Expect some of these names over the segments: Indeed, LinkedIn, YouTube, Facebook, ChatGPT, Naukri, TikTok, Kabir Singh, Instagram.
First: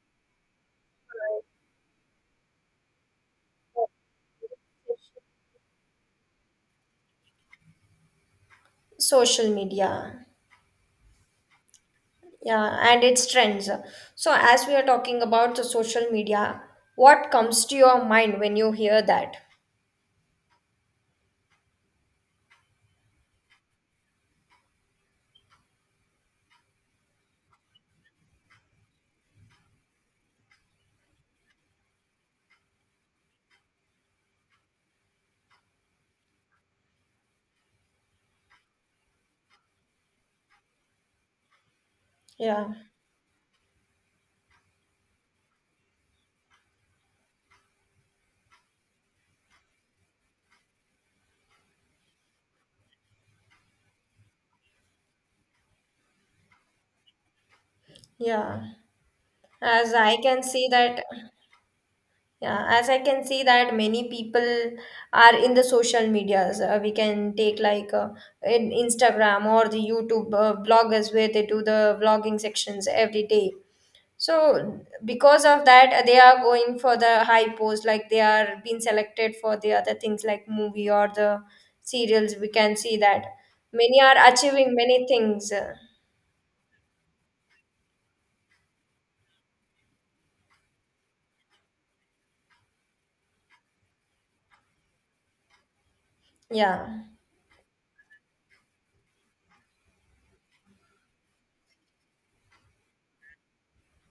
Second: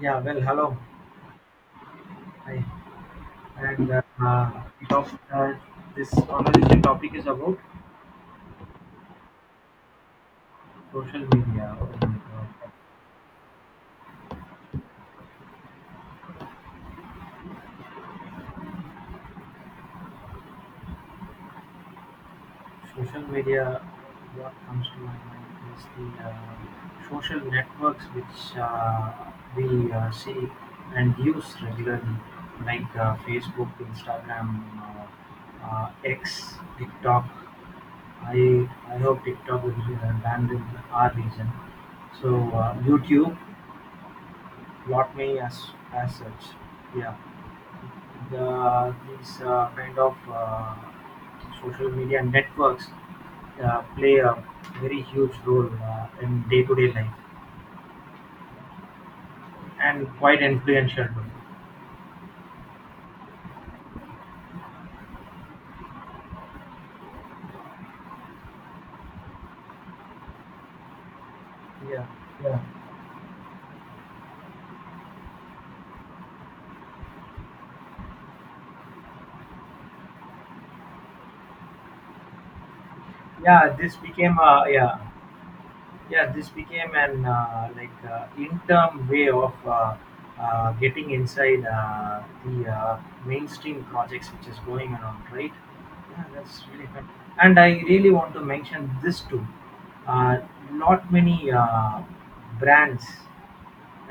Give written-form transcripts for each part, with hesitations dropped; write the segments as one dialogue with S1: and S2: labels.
S1: Yeah, well, hello. Hi. And bit of this conversation topic is about
S2: Social media.
S1: social media. Oh my.
S2: Yeah, and its trends. So as we are talking about the social media, what comes to your mind when you hear that?
S1: Social media, what comes to my mind is the social networks which we see and use regularly, like Facebook, Instagram, X, TikTok. I hope TikTok will be banned in our region. So,
S2: Yeah,
S1: YouTube. Lot many as such. Yeah, these kind of social media networks play a very huge role in day-to-day life
S2: yeah. As
S1: and
S2: I can
S1: quite
S2: see that,
S1: influential. Role.
S2: yeah, as I can see that many people are in the social medias, we can take like, in Instagram or the YouTube bloggers where they do the
S1: Yeah,
S2: vlogging
S1: yeah,
S2: sections every day. So because of that, they are going for the high post, like they are being selected for the other things like movie or the serials. We can see that
S1: yeah. This
S2: many are
S1: became a,
S2: achieving many
S1: yeah,
S2: things.
S1: yeah, this became an, like, interim way of getting inside the mainstream projects which is going around, right? Yeah, that's really
S2: Yeah,
S1: fun. And I really want to mention this too. uh, Not many brands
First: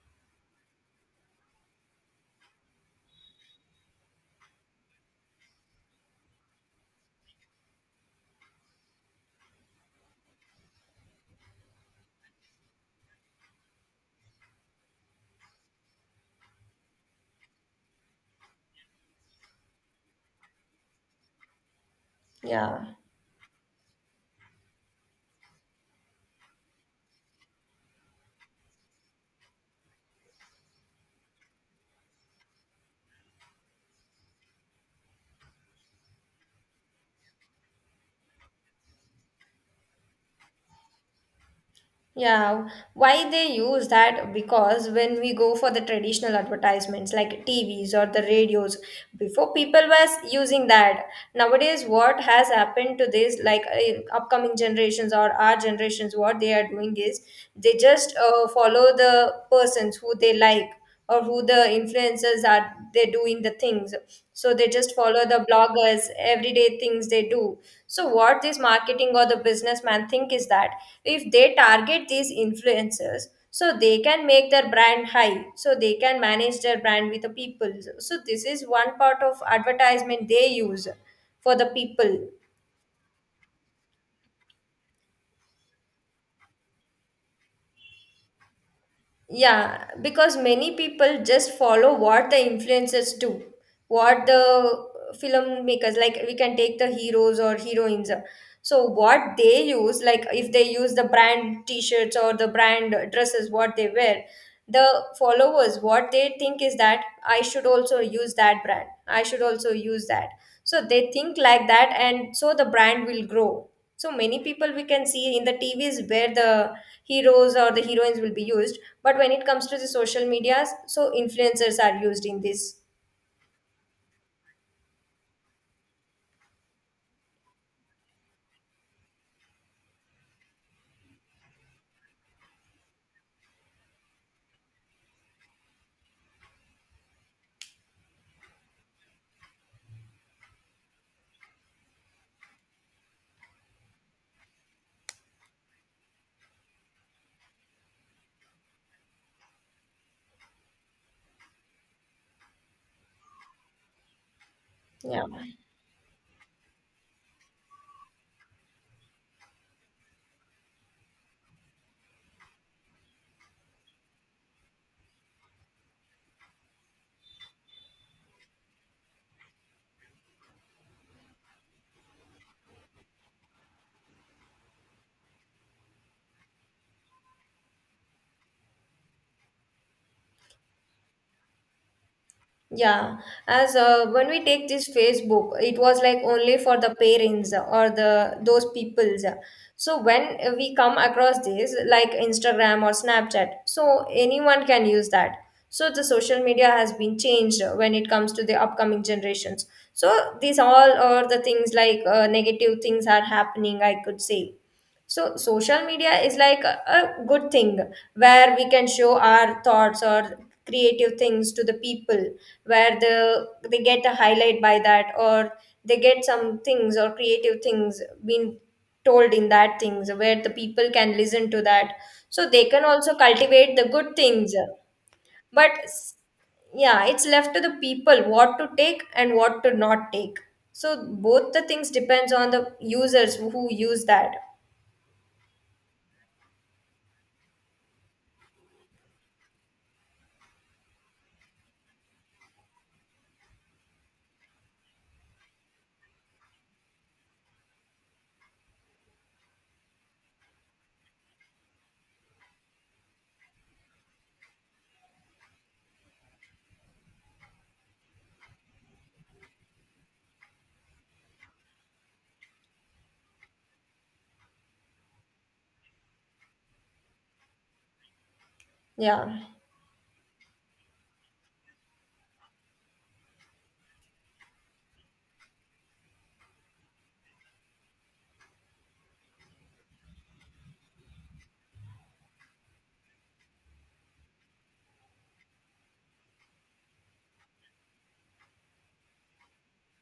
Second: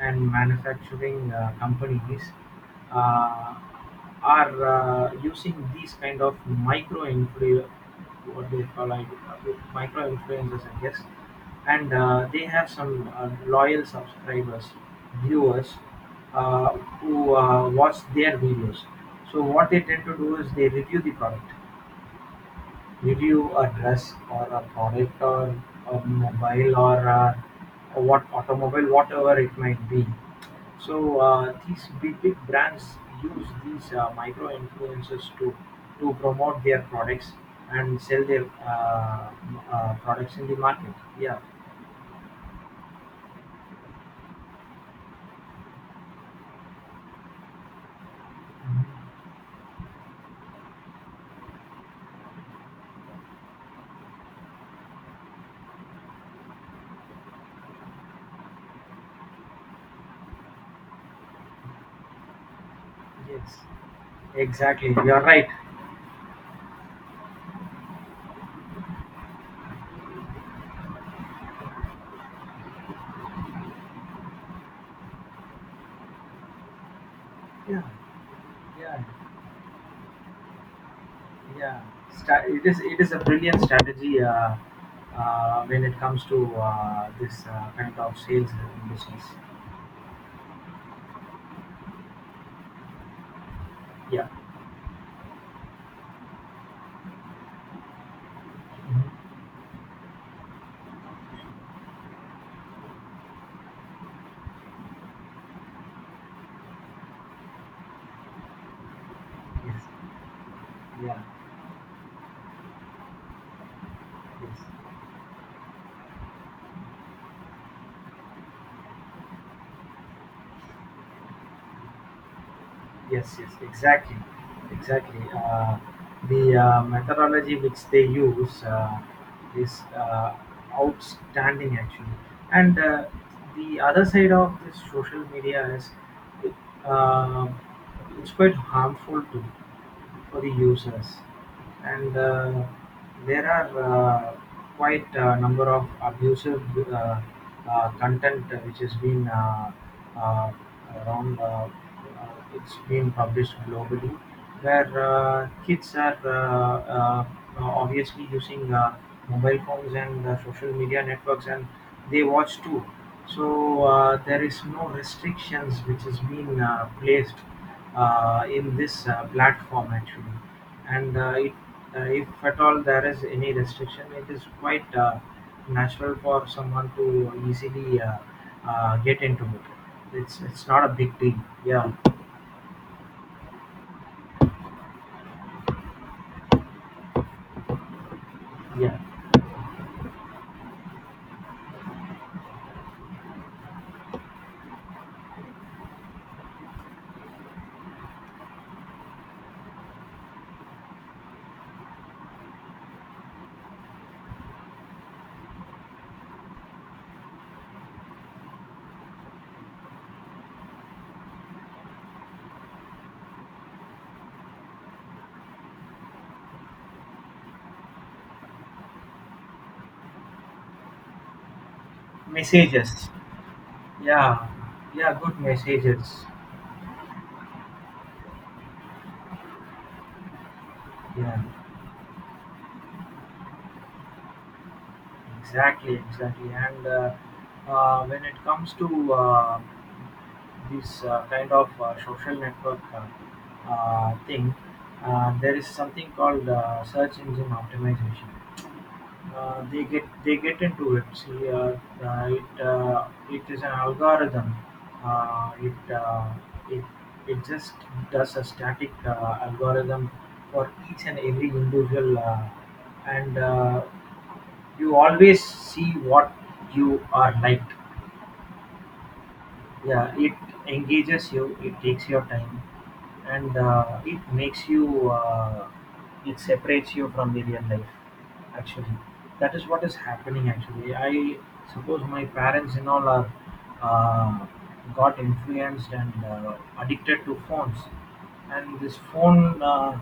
S1: and manufacturing companies uh, are using these kind of micro influ what they call like, micro influencers, I guess, and they have some loyal subscribers, viewers, uh, who watch their videos. So what they tend to do is they review the product,
S2: yeah.
S1: review a dress or a product or a mobile or what automobile, whatever it might be. So these big big brands use these micro influencers to promote their products and sell their products in the market. Yeah.
S2: Yeah, why they use that? Because when we go for the traditional advertisements like TVs or the radios,
S1: Mhm.
S2: before people was using that. Nowadays, what has happened to this? Like, upcoming generations or our generations, what they are doing is they just follow the persons who they like, or who the influencers are, they're doing the
S1: Yes.
S2: things. So they
S1: Exactly,
S2: just
S1: you are
S2: follow the
S1: right.
S2: bloggers everyday things they do. So what this marketing or the businessman think is that if they target these influencers, so they can make their brand high, so they can manage their brand with the people.
S1: Yeah,
S2: So this is one
S1: yeah.
S2: part of advertisement they use for the
S1: Yeah,
S2: people.
S1: it is, it is a brilliant strategy when it comes to this kind of sales business.
S2: Yeah, because many people just follow what the influencers do, what
S1: Yeah.
S2: the filmmakers, like we can take the heroes or heroines. So
S1: Mhm.
S2: what they use, like if they use the brand t-shirts or the brand dresses, what they wear, the followers, what they think is that I should also use that brand. I should also
S1: Yes.
S2: use that. So they
S1: Yeah.
S2: think like that, and so the brand will grow. So many people we
S1: Yes.
S2: can see in the TVs where the heroes or the heroines will be used, but when it comes to the social medias, so influencers are used in this.
S1: Yes. Yes. Exactly. Exactly. The methodology which they use is outstanding, actually, and the other side of this social media is, it, uh, it's quite harmful to, for the users, and there are quite a number of abusive uh, content which has been uh, around. It's been published globally, where
S2: Yeah.
S1: kids are obviously using mobile phones and social media networks, and they watch too. So there is no restrictions which has been placed in this platform, actually. And if at all there is any restriction, it is quite natural for someone to easily get into it. It's not a big deal. Yeah,
S2: Yeah, as, when we take this Facebook, it was like only for the parents or the those
S1: yeah.
S2: peoples. So when we come across this, like Instagram or Snapchat, so anyone can use that. So the social media has been changed when it comes to the upcoming generations. So these all are the things, like, negative things are happening, I could say. So social media is like a good thing where we can show our thoughts or creative things to the people, where they get a highlight by that, or they get some things or creative things being told in that things, where the people can listen to that, so they can
S1: Messages.
S2: also cultivate the good
S1: Yeah,
S2: things.
S1: yeah. Good
S2: but s-
S1: messages.
S2: yeah, it's left to the people what to take and what to not take. So
S1: Yeah,
S2: both the things depends on the users who use that.
S1: exactly, exactly. And when it comes to this kind of social network thing, there is something called search engine optimization. They get into it. See, uh, it uh, it is an algorithm. Uh, it uh, it it just does a static algorithm for each and every individual, and you always see what you are like.
S2: Yeah.
S1: Yeah, it engages you, it takes your time, and it separates you from the real life, actually. That is what is happening, actually. I suppose my parents and all are, uh, got influenced and addicted to phones, and this phone uh,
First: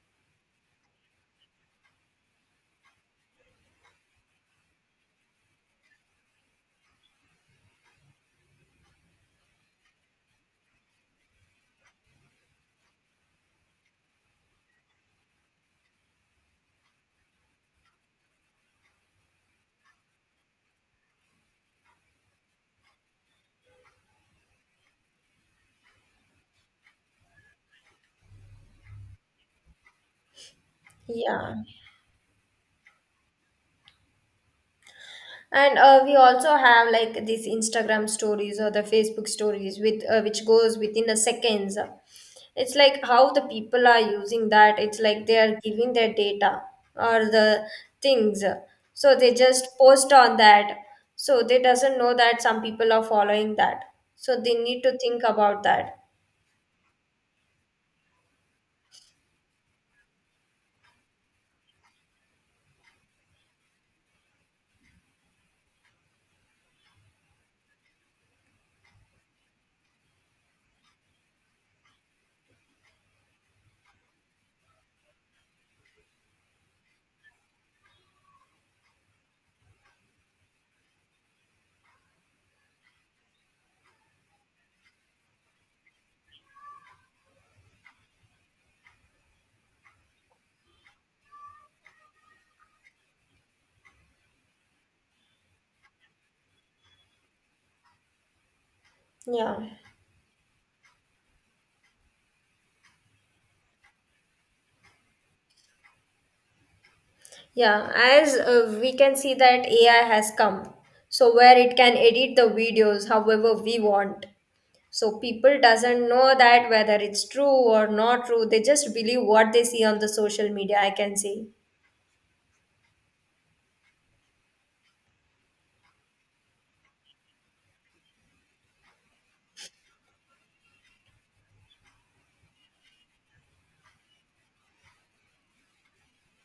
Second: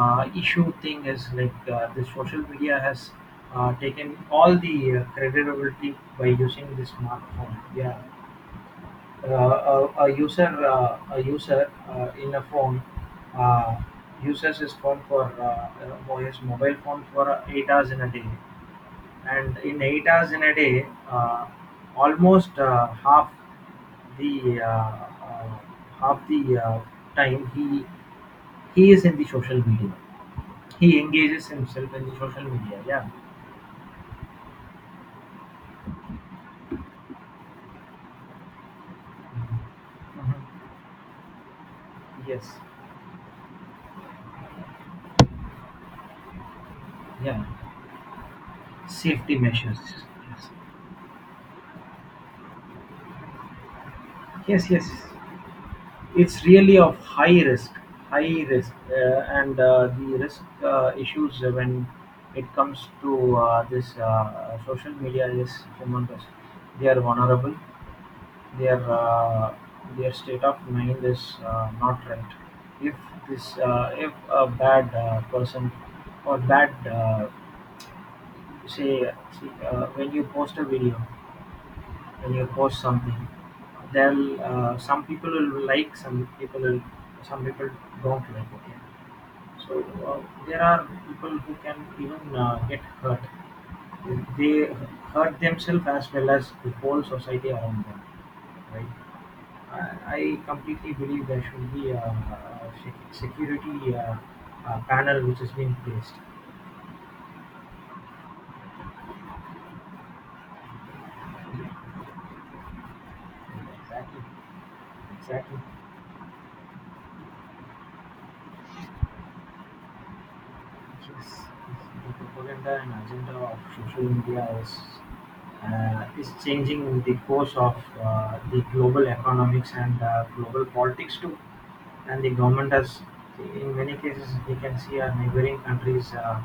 S1: uh, issue thing is like, the social media has taken all the creditability by using the smartphone. Yeah, a user in a phone, uh, uses his phone for his mobile phone for 8 hours in a day, and in 8 hours in a day, almost the uh, uh, half the time he is in the social media. He engages
S2: Yeah.
S1: himself in the social media. Yeah.
S2: And we also have like these Instagram stories or the Facebook stories with, which
S1: Mhm.
S2: goes within the seconds.
S1: Yes.
S2: It's like how the people are using that. It's like they are giving their data or
S1: Yeah.
S2: the things. So they
S1: Safety
S2: just
S1: measures.
S2: post on
S1: Yes.
S2: that. So they doesn't know that some people are following that. So they
S1: Yes.
S2: need
S1: Yes.
S2: to think about that.
S1: It's really of high risk, and the risk issues when it comes to this social media is humongous. They are vulnerable. Their uh, their state of mind is not right. If if a bad person or bad, say, say when you post a video, when you post something, then some people will like, some people will, some people don't like, okay. So uh, there are people who can even get hurt. They hurt themselves as well as the whole society around them, right?
S2: Yeah.
S1: I completely believe there should be a security panel which is being placed.
S2: Yeah, as, we can see that AI has come, so where it can edit the videos however we
S1: Exactly.
S2: want. So
S1: Exactly.
S2: people doesn't know that whether it's true or not true, they just believe what they see on the social media, I can say.
S1: Yes. The propaganda and agenda of social media is, is changing the course of the global economics and global politics too. And the government has, in many cases, we can see our neighboring countries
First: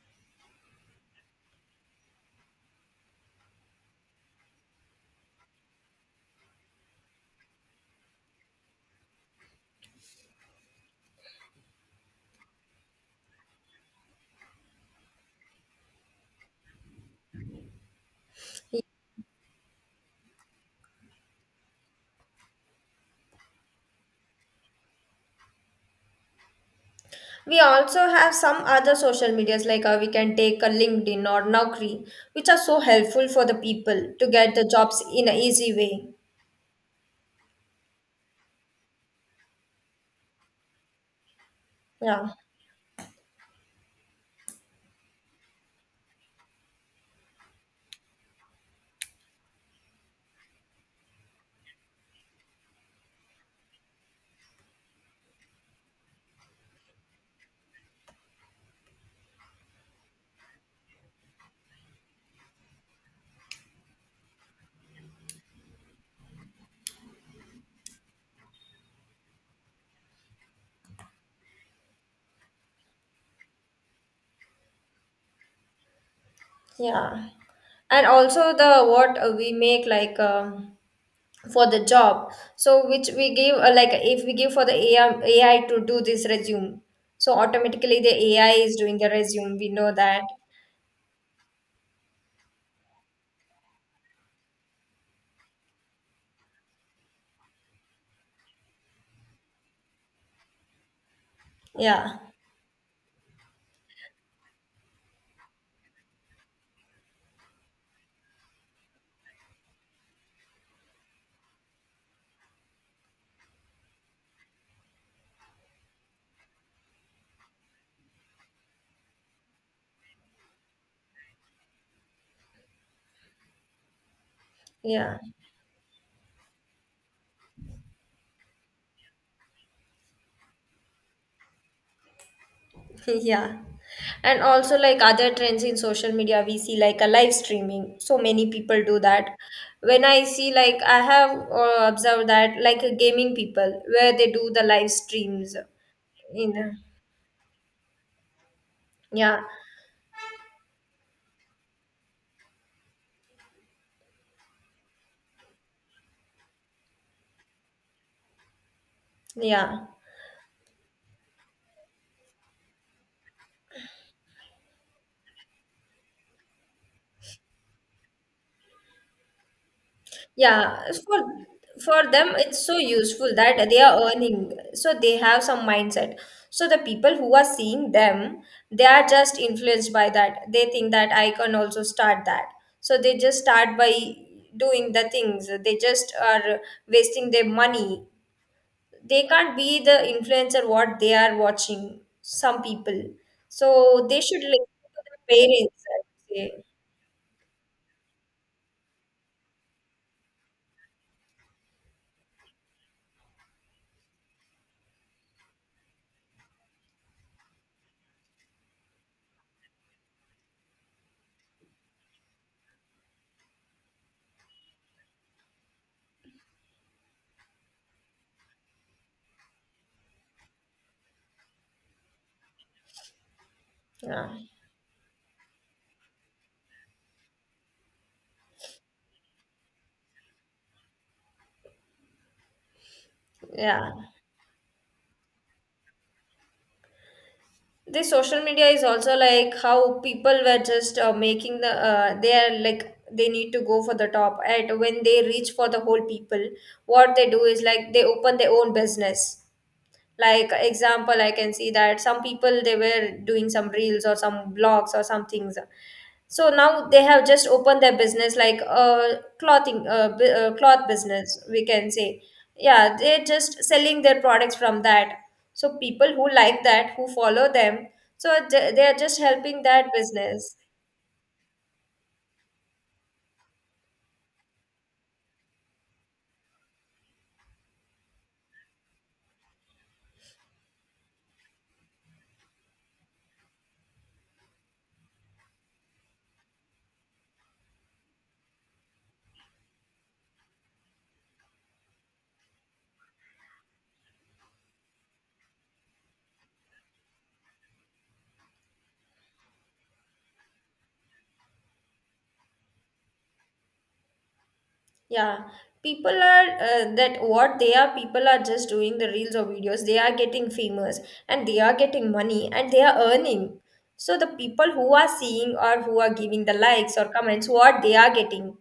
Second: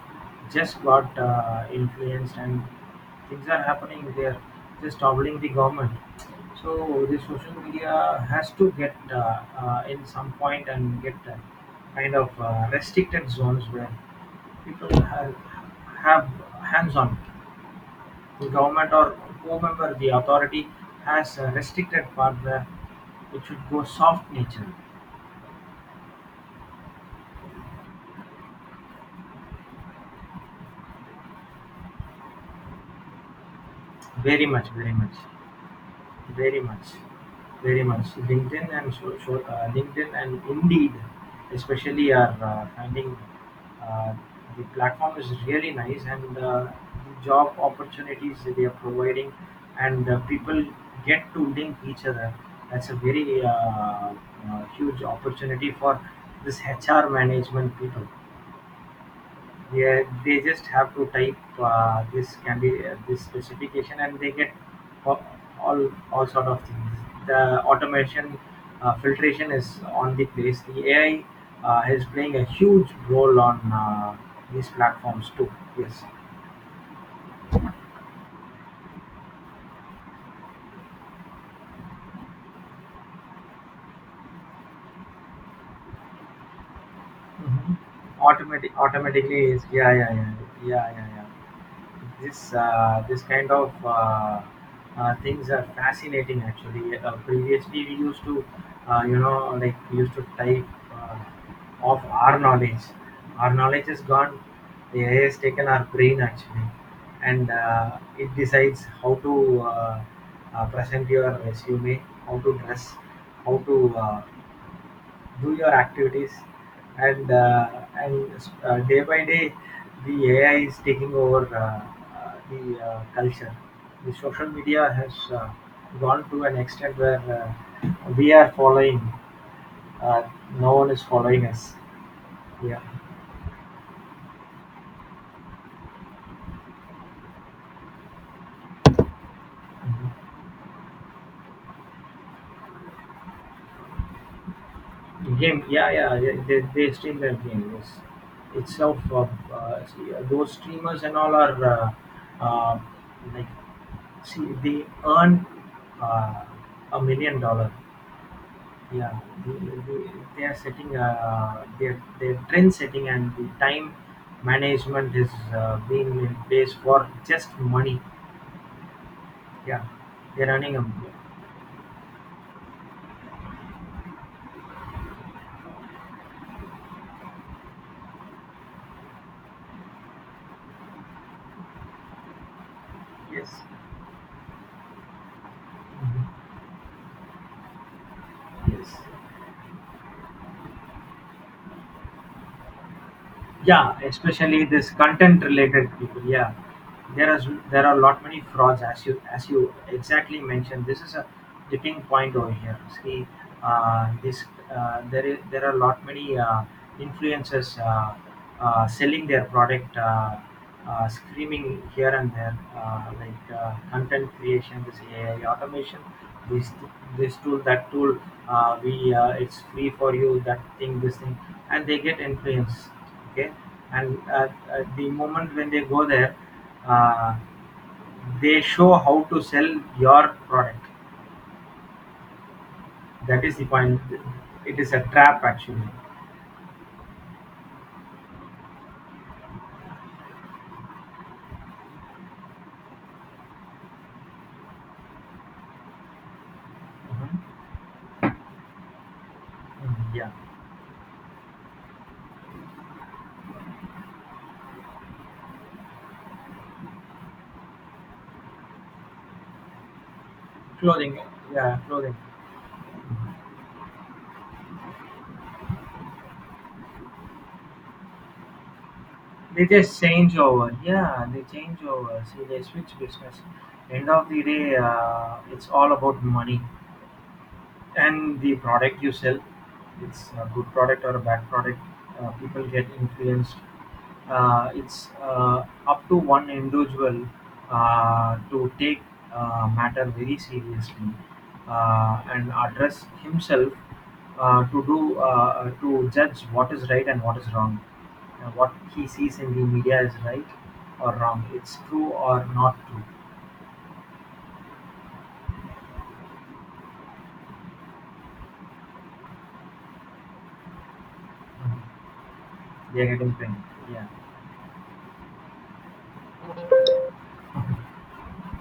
S1: just got influenced, and things are happening. They are just toppling the government. So the social media has to get in some point and get kind of restricted zones where people have hands-on; the government or whomever the authority has a restricted pathway, it should go soft nature.
S2: We also have some other social medias, like, we can take a LinkedIn or Naukri, which are so helpful for the people to
S1: Very
S2: get the
S1: much, very
S2: jobs
S1: much,
S2: in an easy way.
S1: very much, very much. LinkedIn and LinkedIn and Indeed, especially,
S2: Yeah.
S1: are finding, uh, the platform is really nice, and the job opportunities that they are providing, and people get to link each other. That's a very huge opportunity for this HR management people. Yeah, they just have to type this can be this specification, and they get all, all sort of things. The automation filtration is on the place. The AI is playing a huge role on these platforms too. Yes.
S2: Yeah, and also the what, we make like, for the job, so which we give, like if we give for the AI, to do this resume, so
S1: Mhm.
S2: automatically the ai
S1: Automatic,
S2: is doing the
S1: automatically,
S2: resume,
S1: is,
S2: we
S1: yeah,
S2: know
S1: yeah,
S2: that.
S1: yeah, yeah, yeah, yeah. This kind of things are fascinating, actually. Previously we used to, we used to type uh, of
S2: Yeah,
S1: our knowledge. Our knowledge is gone. AI has taken our brain, actually, and it decides how to, uh, present your resume, how to dress, how to do your activities, and uh, and day by day the AI is taking over the culture. The social media
S2: yeah.
S1: has uh, gone to an extent where we are following, uh, no one is following us. Yeah.
S2: Yeah, and also, like, other trends in social media, we see like a live streaming, so many people do that. When I
S1: Mhm.
S2: see, like, I have, observed that, like, gaming people where they do the live streams
S1: Game, yeah, yeah, yeah,
S2: in.
S1: they stream their game, yes, itself.
S2: Yeah,
S1: See, those streamers and all are, uh, like, see they earn uh, $1 million. Yeah, they,
S2: yeah.
S1: they they are setting their trend setting and the time management is being in place for just money. Yeah, they're running
S2: Yeah,
S1: a,
S2: for for them it's so useful that they are earning, so they have some mindset. So the people who are seeing them, they are just influenced by that. They think that I can also start that. So they just
S1: yes.
S2: start by doing the things. They just
S1: Mhm.
S2: are wasting their money.
S1: Yes.
S2: They can't be the influencer what they are watching, some people.
S1: Yeah,
S2: So they should
S1: especially
S2: listen
S1: this
S2: to their
S1: content
S2: parents,
S1: related
S2: I
S1: people.
S2: would
S1: Yeah,
S2: say.
S1: there is, there are lot many frauds, as you, as you exactly mentioned. This is a tipping point over here. See, this there is, there are lot many influencers selling their product, screaming here and there, like, content creation, this AI automation, this this tool, that tool. We it's free for you. That thing, this thing, and they get influenced, okay, and at the moment when they go there, uh, they show how to sell your product. That is
S2: Yeah.
S1: the
S2: Yeah.
S1: point. It is a trap, actually.
S2: This social media is also like how people were just, making the, they are like they need to go for the top, and when they reach for the whole people, what they do
S1: Mhm.
S2: is like they open their own business.
S1: Mm, yeah.
S2: Like, example, I can see that some people, they were doing some reels or some blogs or some things, so now they have just opened their business, like, clothing, cloth
S1: Clothing,
S2: business, we
S1: yeah,
S2: can
S1: clothing.
S2: say. Yeah, they're just selling their products from that. So people who like that, who follow them, so they are just helping
S1: They
S2: that
S1: just change
S2: business.
S1: over, yeah, they change over, see, they switch business. End of the day, it's all about money, and the product you sell, it's a good product or a bad product. People get influenced. It's up to one individual to take matter very seriously, and address himself to do, to judge what is right and what is wrong. What he sees in the media is right or wrong, it's true or not true.
S2: Yeah, people are, that what they are. People are just doing the reels or videos. They are getting famous and they are
S1: Mhm.
S2: getting money and they are
S1: They are getting paid,
S2: earning.
S1: yeah.
S2: So the people who are seeing or who are giving the likes or comments, what they are getting.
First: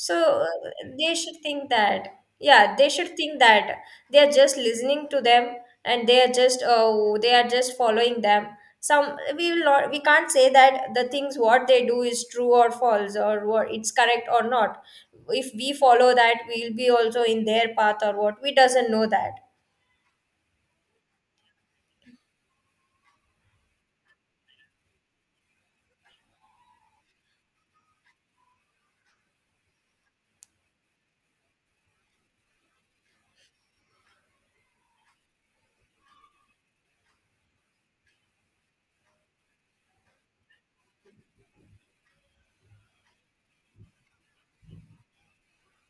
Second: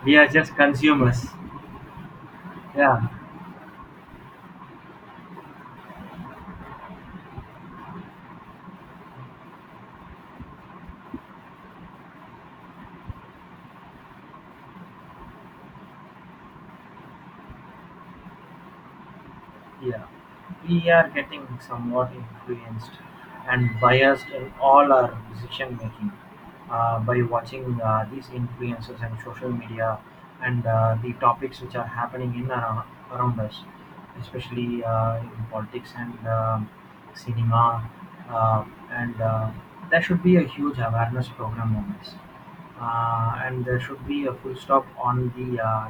S2: So
S1: We are just
S2: uh, they
S1: consumers.
S2: should think that, yeah, they
S1: Yeah.
S2: should think that they are just listening to them, and they are just, oh, they are just following them. Some we will not, we can't say that the things what they do is true or false, or what it's correct or not. If we follow that, we'll be also in their path or what. We doesn't know that.
S1: Yeah, we are getting somewhat influenced and biased in all our decision making, by watching these influencers and social media, and the topics which are happening in and around us, especially in politics and um, cinema. Uh, and there should be a huge awareness program on this. And there should be a full stop on the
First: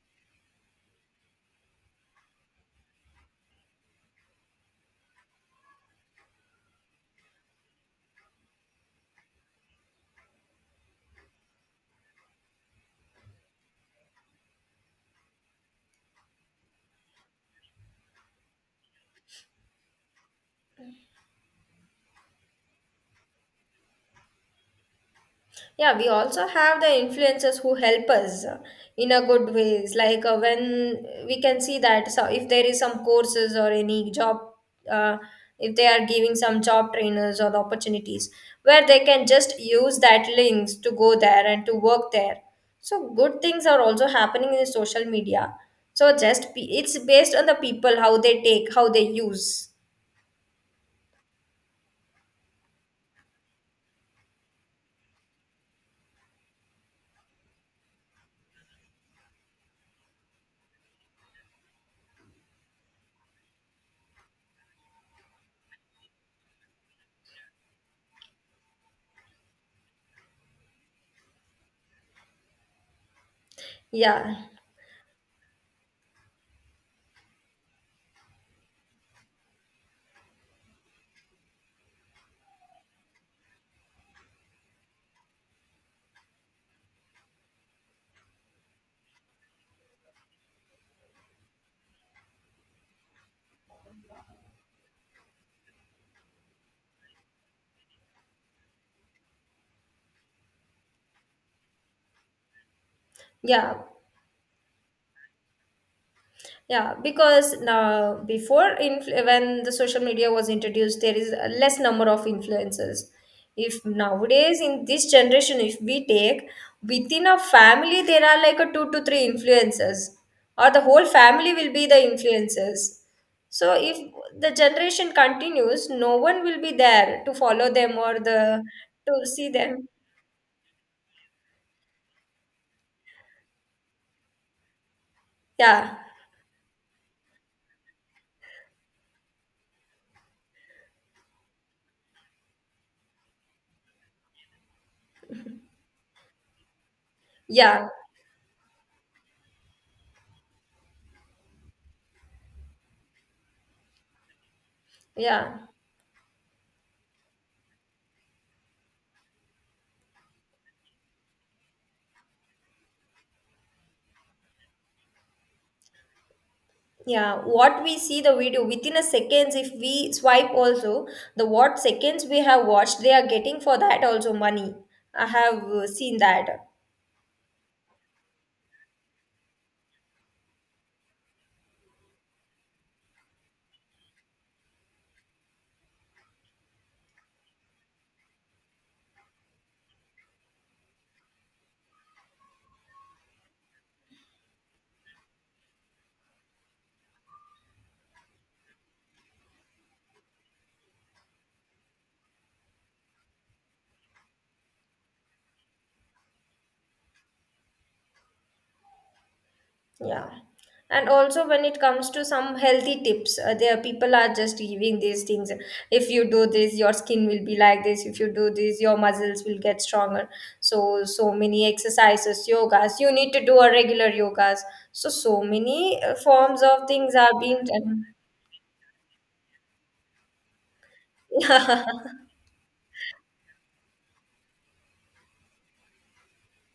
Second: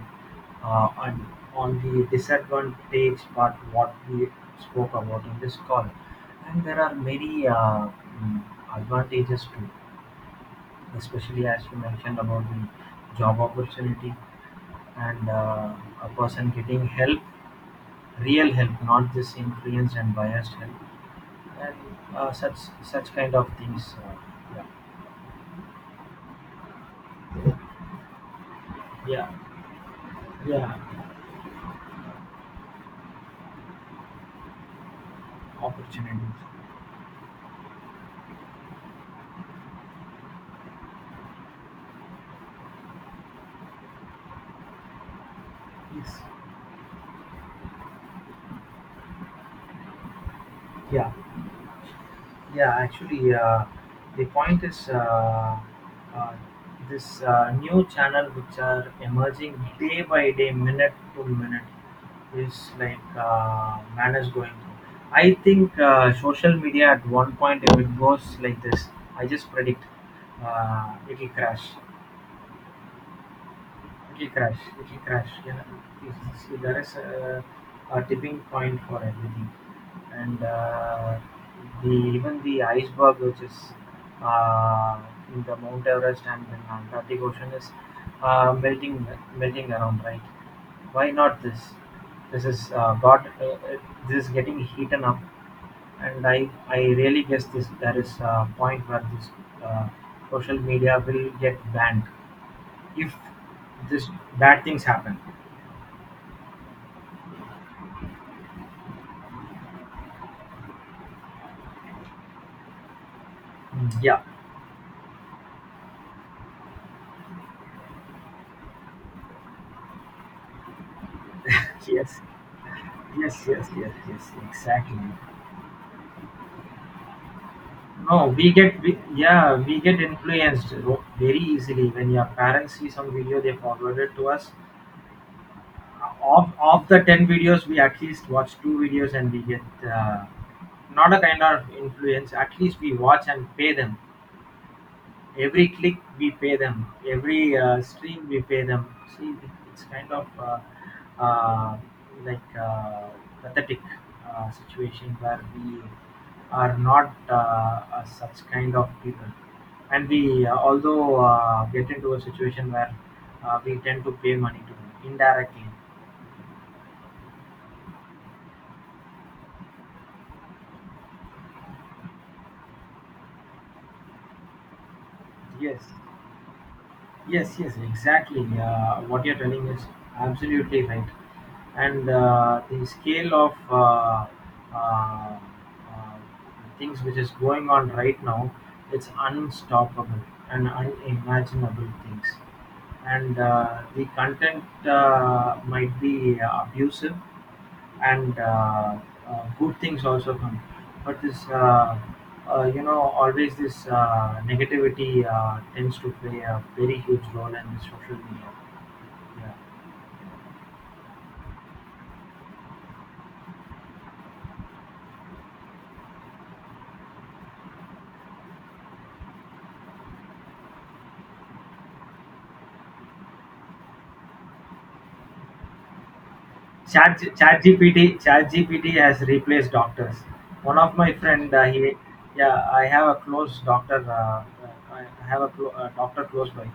S1: and on the disadvantage part what we spoke about in this call, and there are many mm, advantages too, especially as you mentioned about the job opportunity and a person getting help, real help, not just influenced and biased help, and such, such kind of things, yeah,
S2: Yeah, we also have the influencers who help us, in a
S1: yeah,
S2: good ways. Like,
S1: yeah.
S2: when we can see that, so if there is some courses or any job, uh, if they are giving
S1: Opportunities.
S2: some job trainers or the opportunities, where they can just use that links to go there and to work there. So good things are also happening in the social media.
S1: Yes,
S2: It's based on the people, how they take, how they use.
S1: yeah. Yeah, actually, the point is, uh, this new channel which are emerging day by day, minute to minute, is like man is going through. I think social media at one point, if it goes like this, I just predict it will crash. It'll
S2: Yeah,
S1: crash. It'll crash. Yeah, there is a tipping point for everything, and the even the iceberg which is uh, in the Mount Everest and in Antarctic Ocean is melting, melting around. Right? Why not this? This is got this is getting heated up, and I really guess this, there is a point where this uh, social media will get banned if
S2: yeah.
S1: this bad things happen.
S2: Yeah, because now before, when the social media was introduced, there is a less number of influencers. If
S1: Yeah.
S2: nowadays in this generation, if we take within a family, there are like a two to three influencers, or the whole family will be
S1: Yes,
S2: the
S1: yes,
S2: influencers.
S1: yes,
S2: So
S1: yes,
S2: if
S1: yes,
S2: the
S1: exactly.
S2: generation continues, no one will be there to follow them or
S1: No, we
S2: the
S1: get we,
S2: to
S1: yeah,
S2: see
S1: we
S2: them.
S1: get influenced very easily. When your parents see some video, they forward it to us.
S2: Yeah,
S1: Of the 10 videos we at least watch two videos and we get, uh, not a kind of influence, at least we watch and pay them. Every click we pay them, every
S2: yeah,
S1: stream we pay them. See, it, it's kind of uh, like pathetic situation where
S2: yeah.
S1: we are not such kind of people, and we although get into a situation where we tend to pay money to them indirectly.
S2: Yeah, what we see the video within a seconds, if we swipe also, the what seconds we have watched, they are getting for that also money. I have,
S1: Yes,
S2: seen that.
S1: yes, yes, exactly. What you're telling is absolutely right. And the scale of uh, uh, things which is going on right now, it's unstoppable and unimaginable things. And the content might be abusive, and good things also come. But this, you know, always this negativity tends to play a very huge role in the social media. Yeah.
S2: Yeah. And also when it comes to some healthy tips, there people are just giving these things. If you do this, your skin will be like this. If you do this, your muscles will get stronger. So so many exercises, yogas. You need to do a regular yogas. So so many, forms of things are being done.
S1: ChatGPT, ChatGPT has replaced doctors. One of my friend, yeah, I have a close doctor. I have a clo- doctor close by.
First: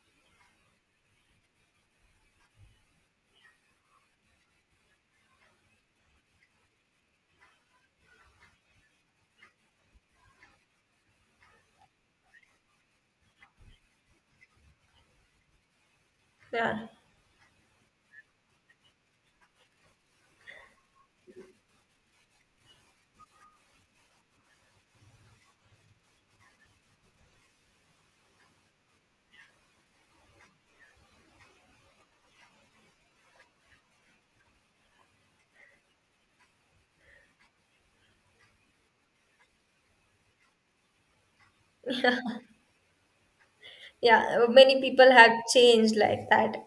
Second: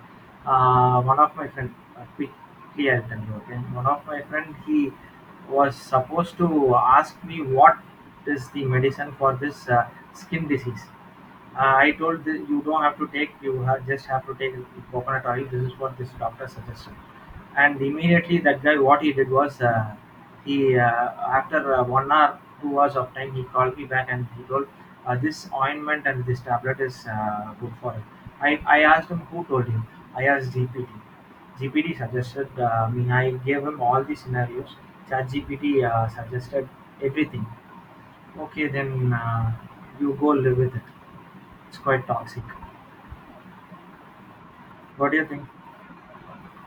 S1: One of my friend, quickly I'll tell you. Okay, one of my friend, he was supposed to ask me, what is the medicine for this skin disease. I told the, you don't have to take, you have, just have to take coconut oil. This is what this doctor
S2: Yeah.
S1: suggested. And immediately that guy, what he did was, he after 1 hour, 2 hours of time, he called me back and he told, this ointment and this tablet is good for it. I asked him who told him. I asked GPT. GPT suggested, I mean, I gave him all the scenarios. ChatGPT suggested everything. Okay, then you go live with it. It's quite toxic.
S2: Yeah, many people
S1: What do you
S2: have
S1: think?
S2: changed like that.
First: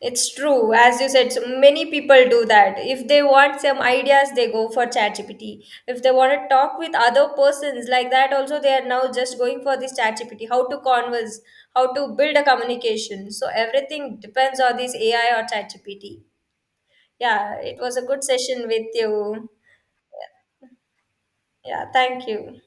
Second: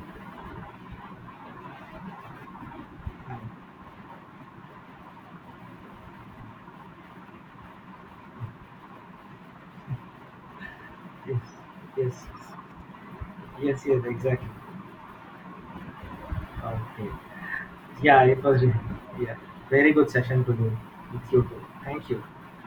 S2: It's true, as you said, so many people do that. If they want
S1: Um,
S2: some ideas, they go for ChatGPT. If they want to talk with other persons like that, also they are now just going for this ChatGPT. How to converse,
S1: Yes,
S2: how to
S1: yes,
S2: build a communication. So
S1: yes, yes,
S2: everything
S1: exactly.
S2: depends on this AI or ChatGPT.
S1: Okay.
S2: Yeah, it was a good
S1: Yeah, it was,
S2: session
S1: really-
S2: with
S1: yeah.
S2: you.
S1: Very good session to do with you too.
S2: Yeah,
S1: Thank you.
S2: thank you.